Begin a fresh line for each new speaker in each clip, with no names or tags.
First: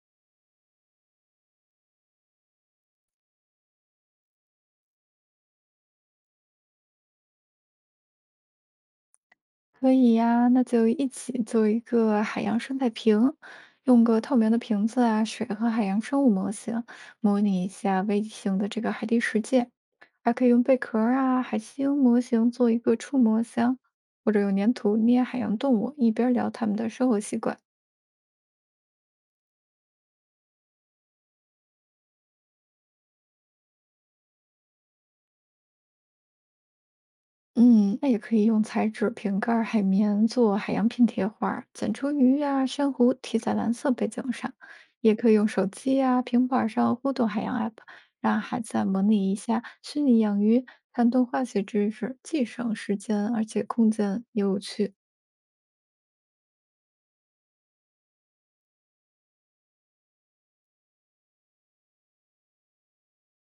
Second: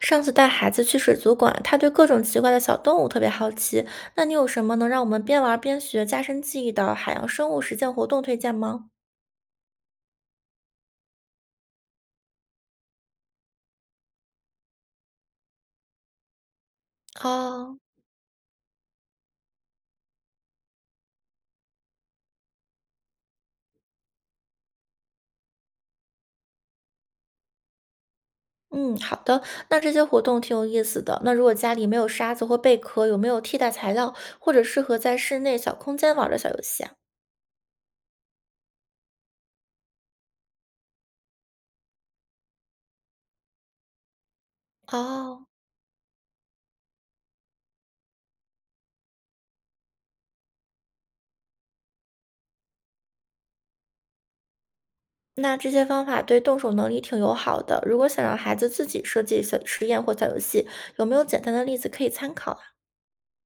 上次带孩子去水族馆，他对各种奇怪的小动物特别好奇。那你有什么能让我们边玩儿边学、加深记忆的海洋生物实践活动推荐吗？
可以呀，那就一起做一个海洋生态瓶，用个透明的瓶子啊，水和海洋生物模型，模拟一
哦，
下微型的这个海底世界，还可以用贝壳儿啊、海星模型做一个触摸箱，或者用粘土捏海洋动物，一边儿聊他们的生活习惯。
嗯，好的。那这些活动挺有意思的。那如果家里没有沙子或贝壳，有没有替代材料或者适合在室内小空间玩儿的小游戏啊？
嗯，那也可以用彩纸、瓶盖儿、海绵做海洋拼贴画儿，剪出鱼呀、珊瑚贴在蓝色背景上，也可以用
哦，
手机呀、平板儿上互动海洋 app，让孩子啊模拟一下虚拟养鱼，看动画学知识，既省时间，而且空间也有趣。
那这些方法对动手能力挺友好的。如果想让孩子自己设计小实验或小游戏，有没有简单的例子可以参考啊？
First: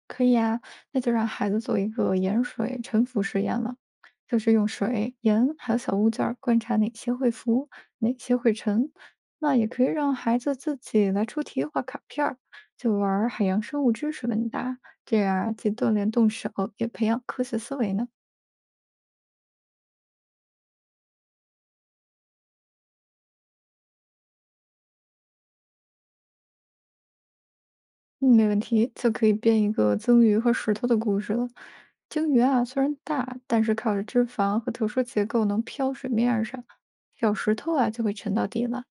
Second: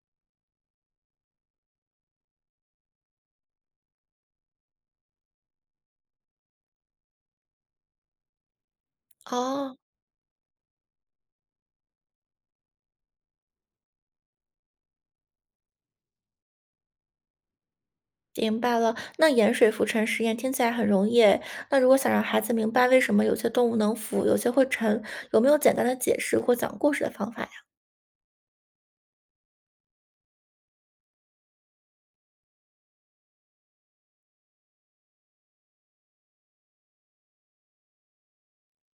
可以啊，那就让孩子做一个盐水沉浮实验了，就是用水、盐还有小物件儿观察哪些会浮，哪些会沉。那也
哦，
可以让孩子自己来出题、画卡片儿，就玩儿海洋生物知识问答，这样啊既锻炼动手，也培养科学思维呢。
明白了，那盐水浮沉实验听起来很容易诶。那如果想让孩子明白为什么有些动物能浮，有些会沉，有没有简单的解释或讲故事的方法呀？
嗯，没问题，就可以编一个鲸鱼和石头的故事了。鲸鱼啊，虽然大，但是靠着脂肪和特殊结构能漂水面儿上，小石头啊就会沉到底了。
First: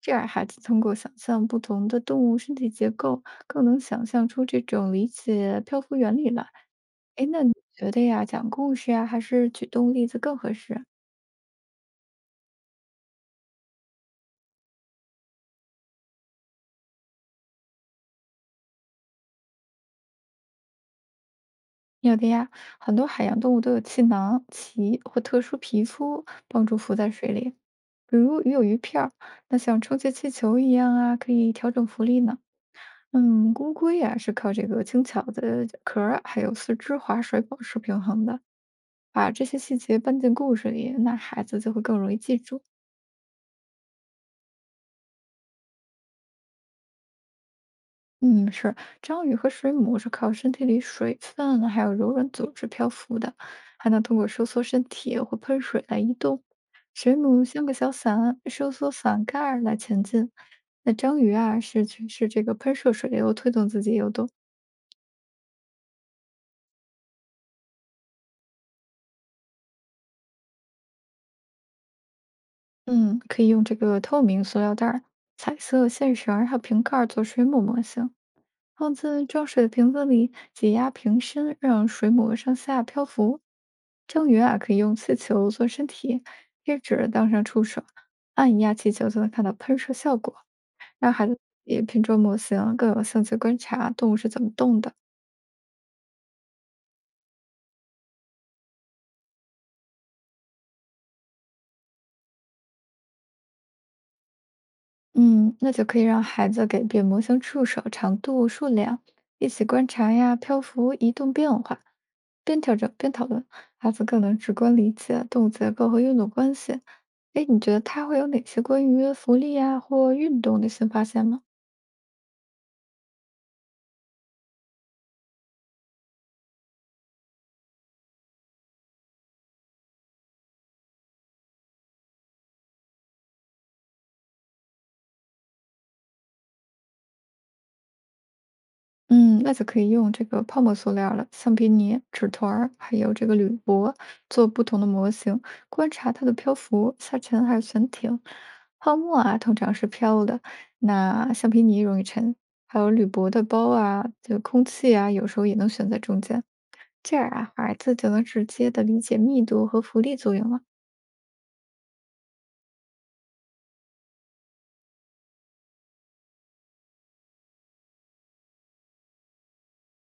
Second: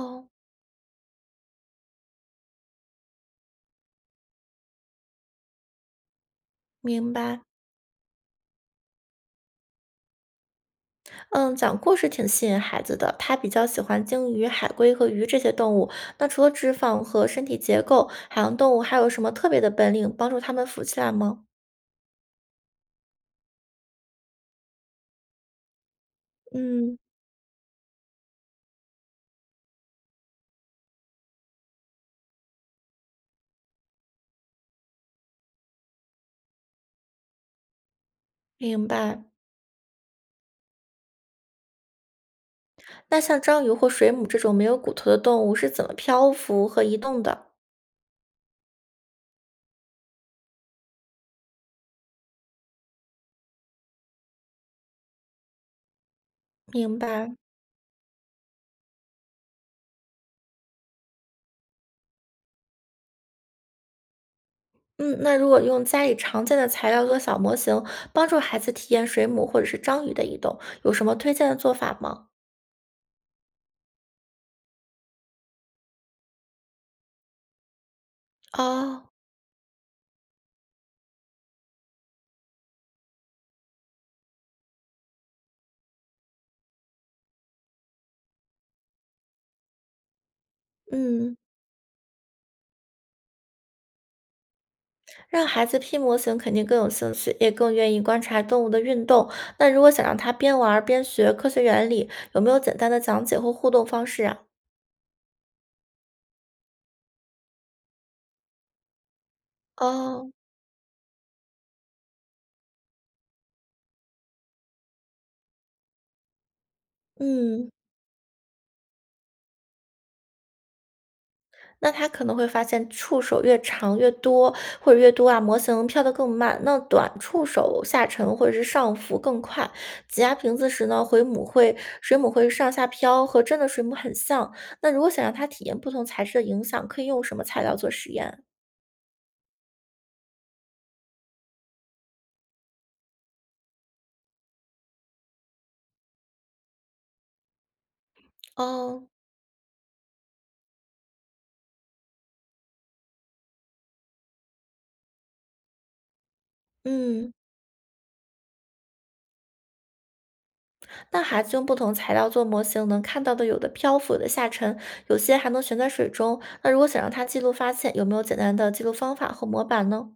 这样，孩子通过想象不同的动物身体结构，更能想象出这种理解漂浮原理来。
明
哎，
白。
那你觉得呀，讲故事呀，还是举动物例子更合适？
嗯，讲故事挺吸引孩子的，他比较喜欢鲸鱼、海龟和鱼这些动物。那除了脂肪和身体结构，海洋动物还有什么特别的本领帮助它们浮起来吗？
有的呀，很多海洋动物都有气囊、鳍或特殊皮肤，帮助浮
嗯，
在水里。比如鱼有鱼票儿，那像充气气球一样啊，可以调整浮力呢。嗯，乌龟呀、是靠这个轻巧的壳儿啊还有四肢划水保持平衡的。
明白。
把这些细节搬进故事里，那孩子就会更容易记住。
那像章鱼或水母这种没有骨头的动物是怎么漂浮和移动的？
嗯，是，章鱼和水母是靠身体里水分还有柔软组织漂浮的，还能通过收缩身体或喷水来移动。
明
水
白。
母像个小伞，收缩伞盖儿来前进。那章鱼啊，是去是这个喷射水流推动自己游动。
嗯，那如果用家里常见的材料做小模型，帮助孩子体验水母或者是章鱼的移动，有什么推荐的做法吗？
嗯，可以用这个透明塑料袋儿、彩色线绳儿还有瓶盖儿做水母模型。放
哦，
在装水的瓶子里，挤压瓶身，让水母上下漂浮。蒸鱼啊，可以用气球做身体，贴纸当上触手，按一压气球就能看到喷射效果，让孩
嗯，
子也拼装模型更有兴趣观察动物是怎么动的。
让孩子拼模型肯定更有兴趣，也更愿意观察动物的运动。那如果想让他边玩儿边学科学原理，有没有简单的讲解或互动方式啊？
嗯，那就可以让孩子改变模型触手、长度、数量，一起观察
哦，
呀，漂浮、移动变化，边调整边讨论，孩子更能直观理解动物结构和运动关系。哎，你
嗯。
觉得他会有哪些关于浮力呀或运动的新发现吗？
那他可能会发现触手越长越多，或者越多啊，模型飘得更慢。那短触手下沉或者是上浮更快。挤压瓶子时呢，回母会水母会上下飘，和真的水母很像。那如果想让它体验不同材质的影响，可以用什么材料做实验？
嗯，那就可以用这个泡沫塑料了，橡皮泥、纸团儿，还有这个铝箔做不同的模型，观察它的漂浮、下沉还有悬停。泡
哦，
沫啊，通常是飘的，那橡皮泥容易沉，还有铝箔的包啊，就空气啊，有时候也能悬在中间。这样
嗯，
啊，孩子就能直接的理解密度和浮力作用了。
那孩子用不同材料做模型，能看到的有的漂浮，有的下沉，有些还能悬在水中。那如果想让他记录发现，有没有简单的记录方法和模板呢？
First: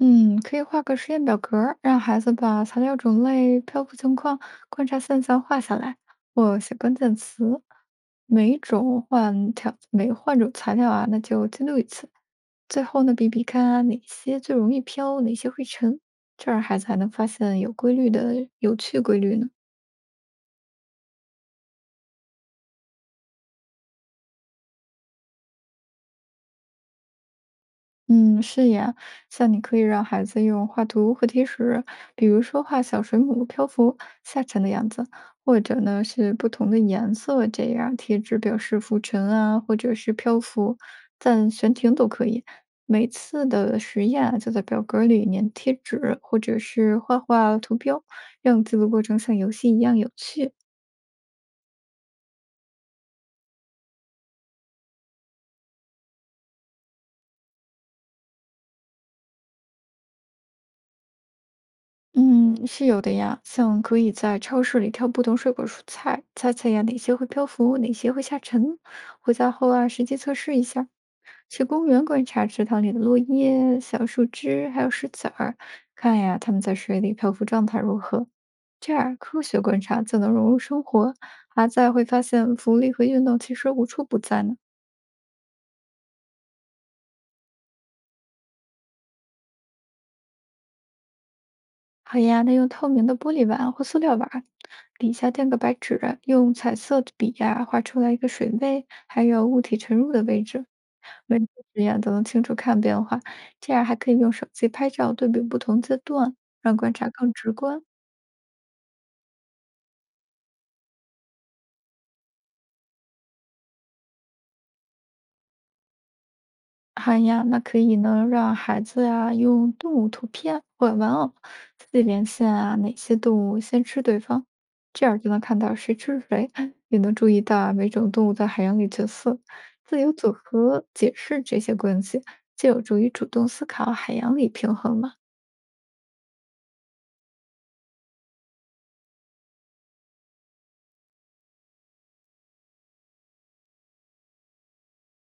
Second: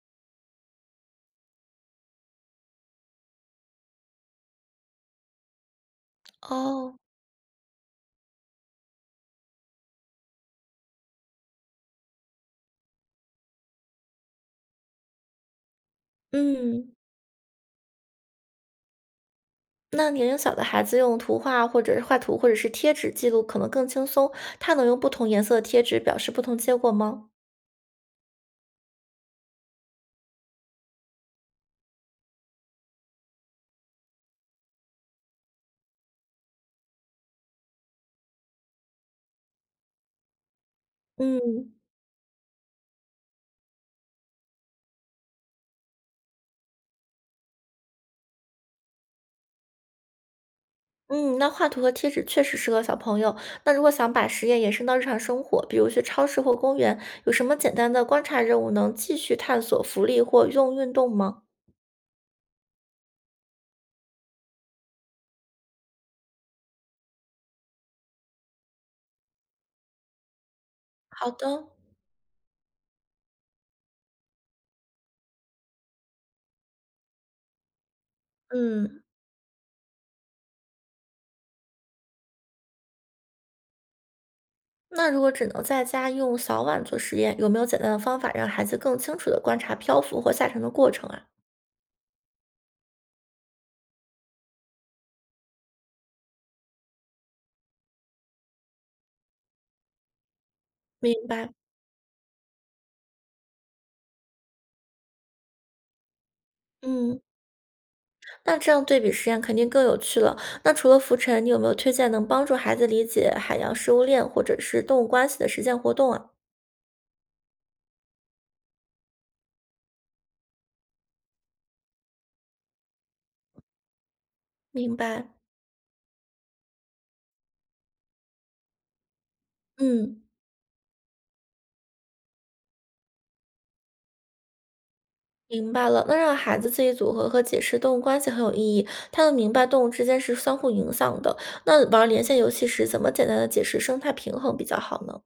嗯，可以画个实验表格儿，让孩子把材料种类、漂浮情况、观察现象画下来，或写关
哦，
键词。每种换条，每换种材料啊，那就记录一次。最后呢，比比看哪些最容易飘，哪些会沉，这样孩子
嗯。
还能发现有规律的有趣规律呢。
那年龄小的孩子用图画或者是画图或者是贴纸记录可能更轻松，他能用不同颜色的贴纸表示不同结果吗？
嗯，是呀，像你可以让孩子用画图和贴纸，比如说画小水母漂浮下沉的样子，或者呢是不同的颜色，这样贴纸表示浮沉啊，或者是漂浮，暂
嗯
悬停都可以。每次的实验啊，就在表格里粘贴纸，或者是画画图标，让记录过程像游戏一样有趣。
嗯，那画图和贴纸确实适合小朋友。那如果想把实验延伸到日常生活，比如去超市或公园，有什么简单的观察任务能继续探索浮力或用运动吗？
嗯，是有的呀，像可以在超市里挑不同水果蔬菜，猜猜呀哪些会漂浮，哪些会下沉。回家后啊，实际测试一下。
好
去
的，
公园观察池塘里的落叶、小树枝，还有石子儿，看呀它们在水里漂浮状态如何。这
嗯，
样科学观察就能融入生活，孩子还在会发现浮力和运动其实无处不在呢。
那如果只能在家用小碗做实验，有没有简单的方法让孩子更清楚地观察漂浮或下沉的过程啊？
好呀，那用透明的玻璃碗或塑料碗儿，底下垫个白纸，用彩色的笔呀、画出来一个水位，还有物体沉入的位置，
明
每次
白，
实验都能清楚看变化。这样还可以用手机拍照对比不同阶段，让观察
嗯。
更直观。
那这样对比实验肯定更有趣了。那除了浮沉，你有没有推荐能帮助孩子理解海洋食物链或者是动物关系的实践活动啊？
好呀，那可以呢，让孩子呀、用动物图片或玩偶自己连线啊，哪些动物先吃对方，
明
这样
白，
就能看到谁吃谁，也能注意到啊每种动物在海洋里角色，自由
嗯，
组合解释这些关系，就有助于主动思考海洋里平衡嘛。
明白了。那让孩子自己组合和解释动物关系很有意义，他能明白动物之间是相互影响的。那玩连线游戏时，怎么简单的解释生态平衡比较好呢？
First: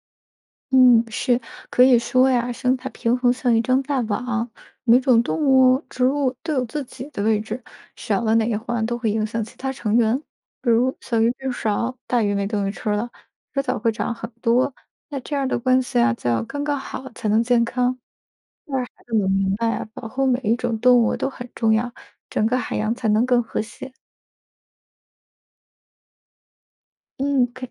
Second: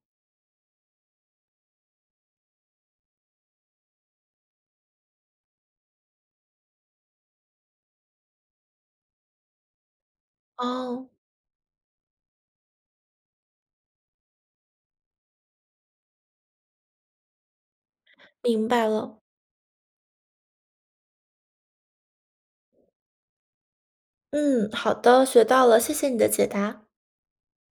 嗯，是，可以说呀，生态平衡像一张大网，每种动物、植物都有自己的位置，少了哪一环都会影响其他成员。比如
哦，
小鱼变少，大鱼没东西吃了，迟早会长很多。那这样的关系啊，就要刚刚好才能健康。
明
让
白
孩子
了。
们明白啊，保护每一种动物都很重要，整个海洋才能更和谐。
嗯，好的，学到了，谢谢你的解答。
嗯，可以。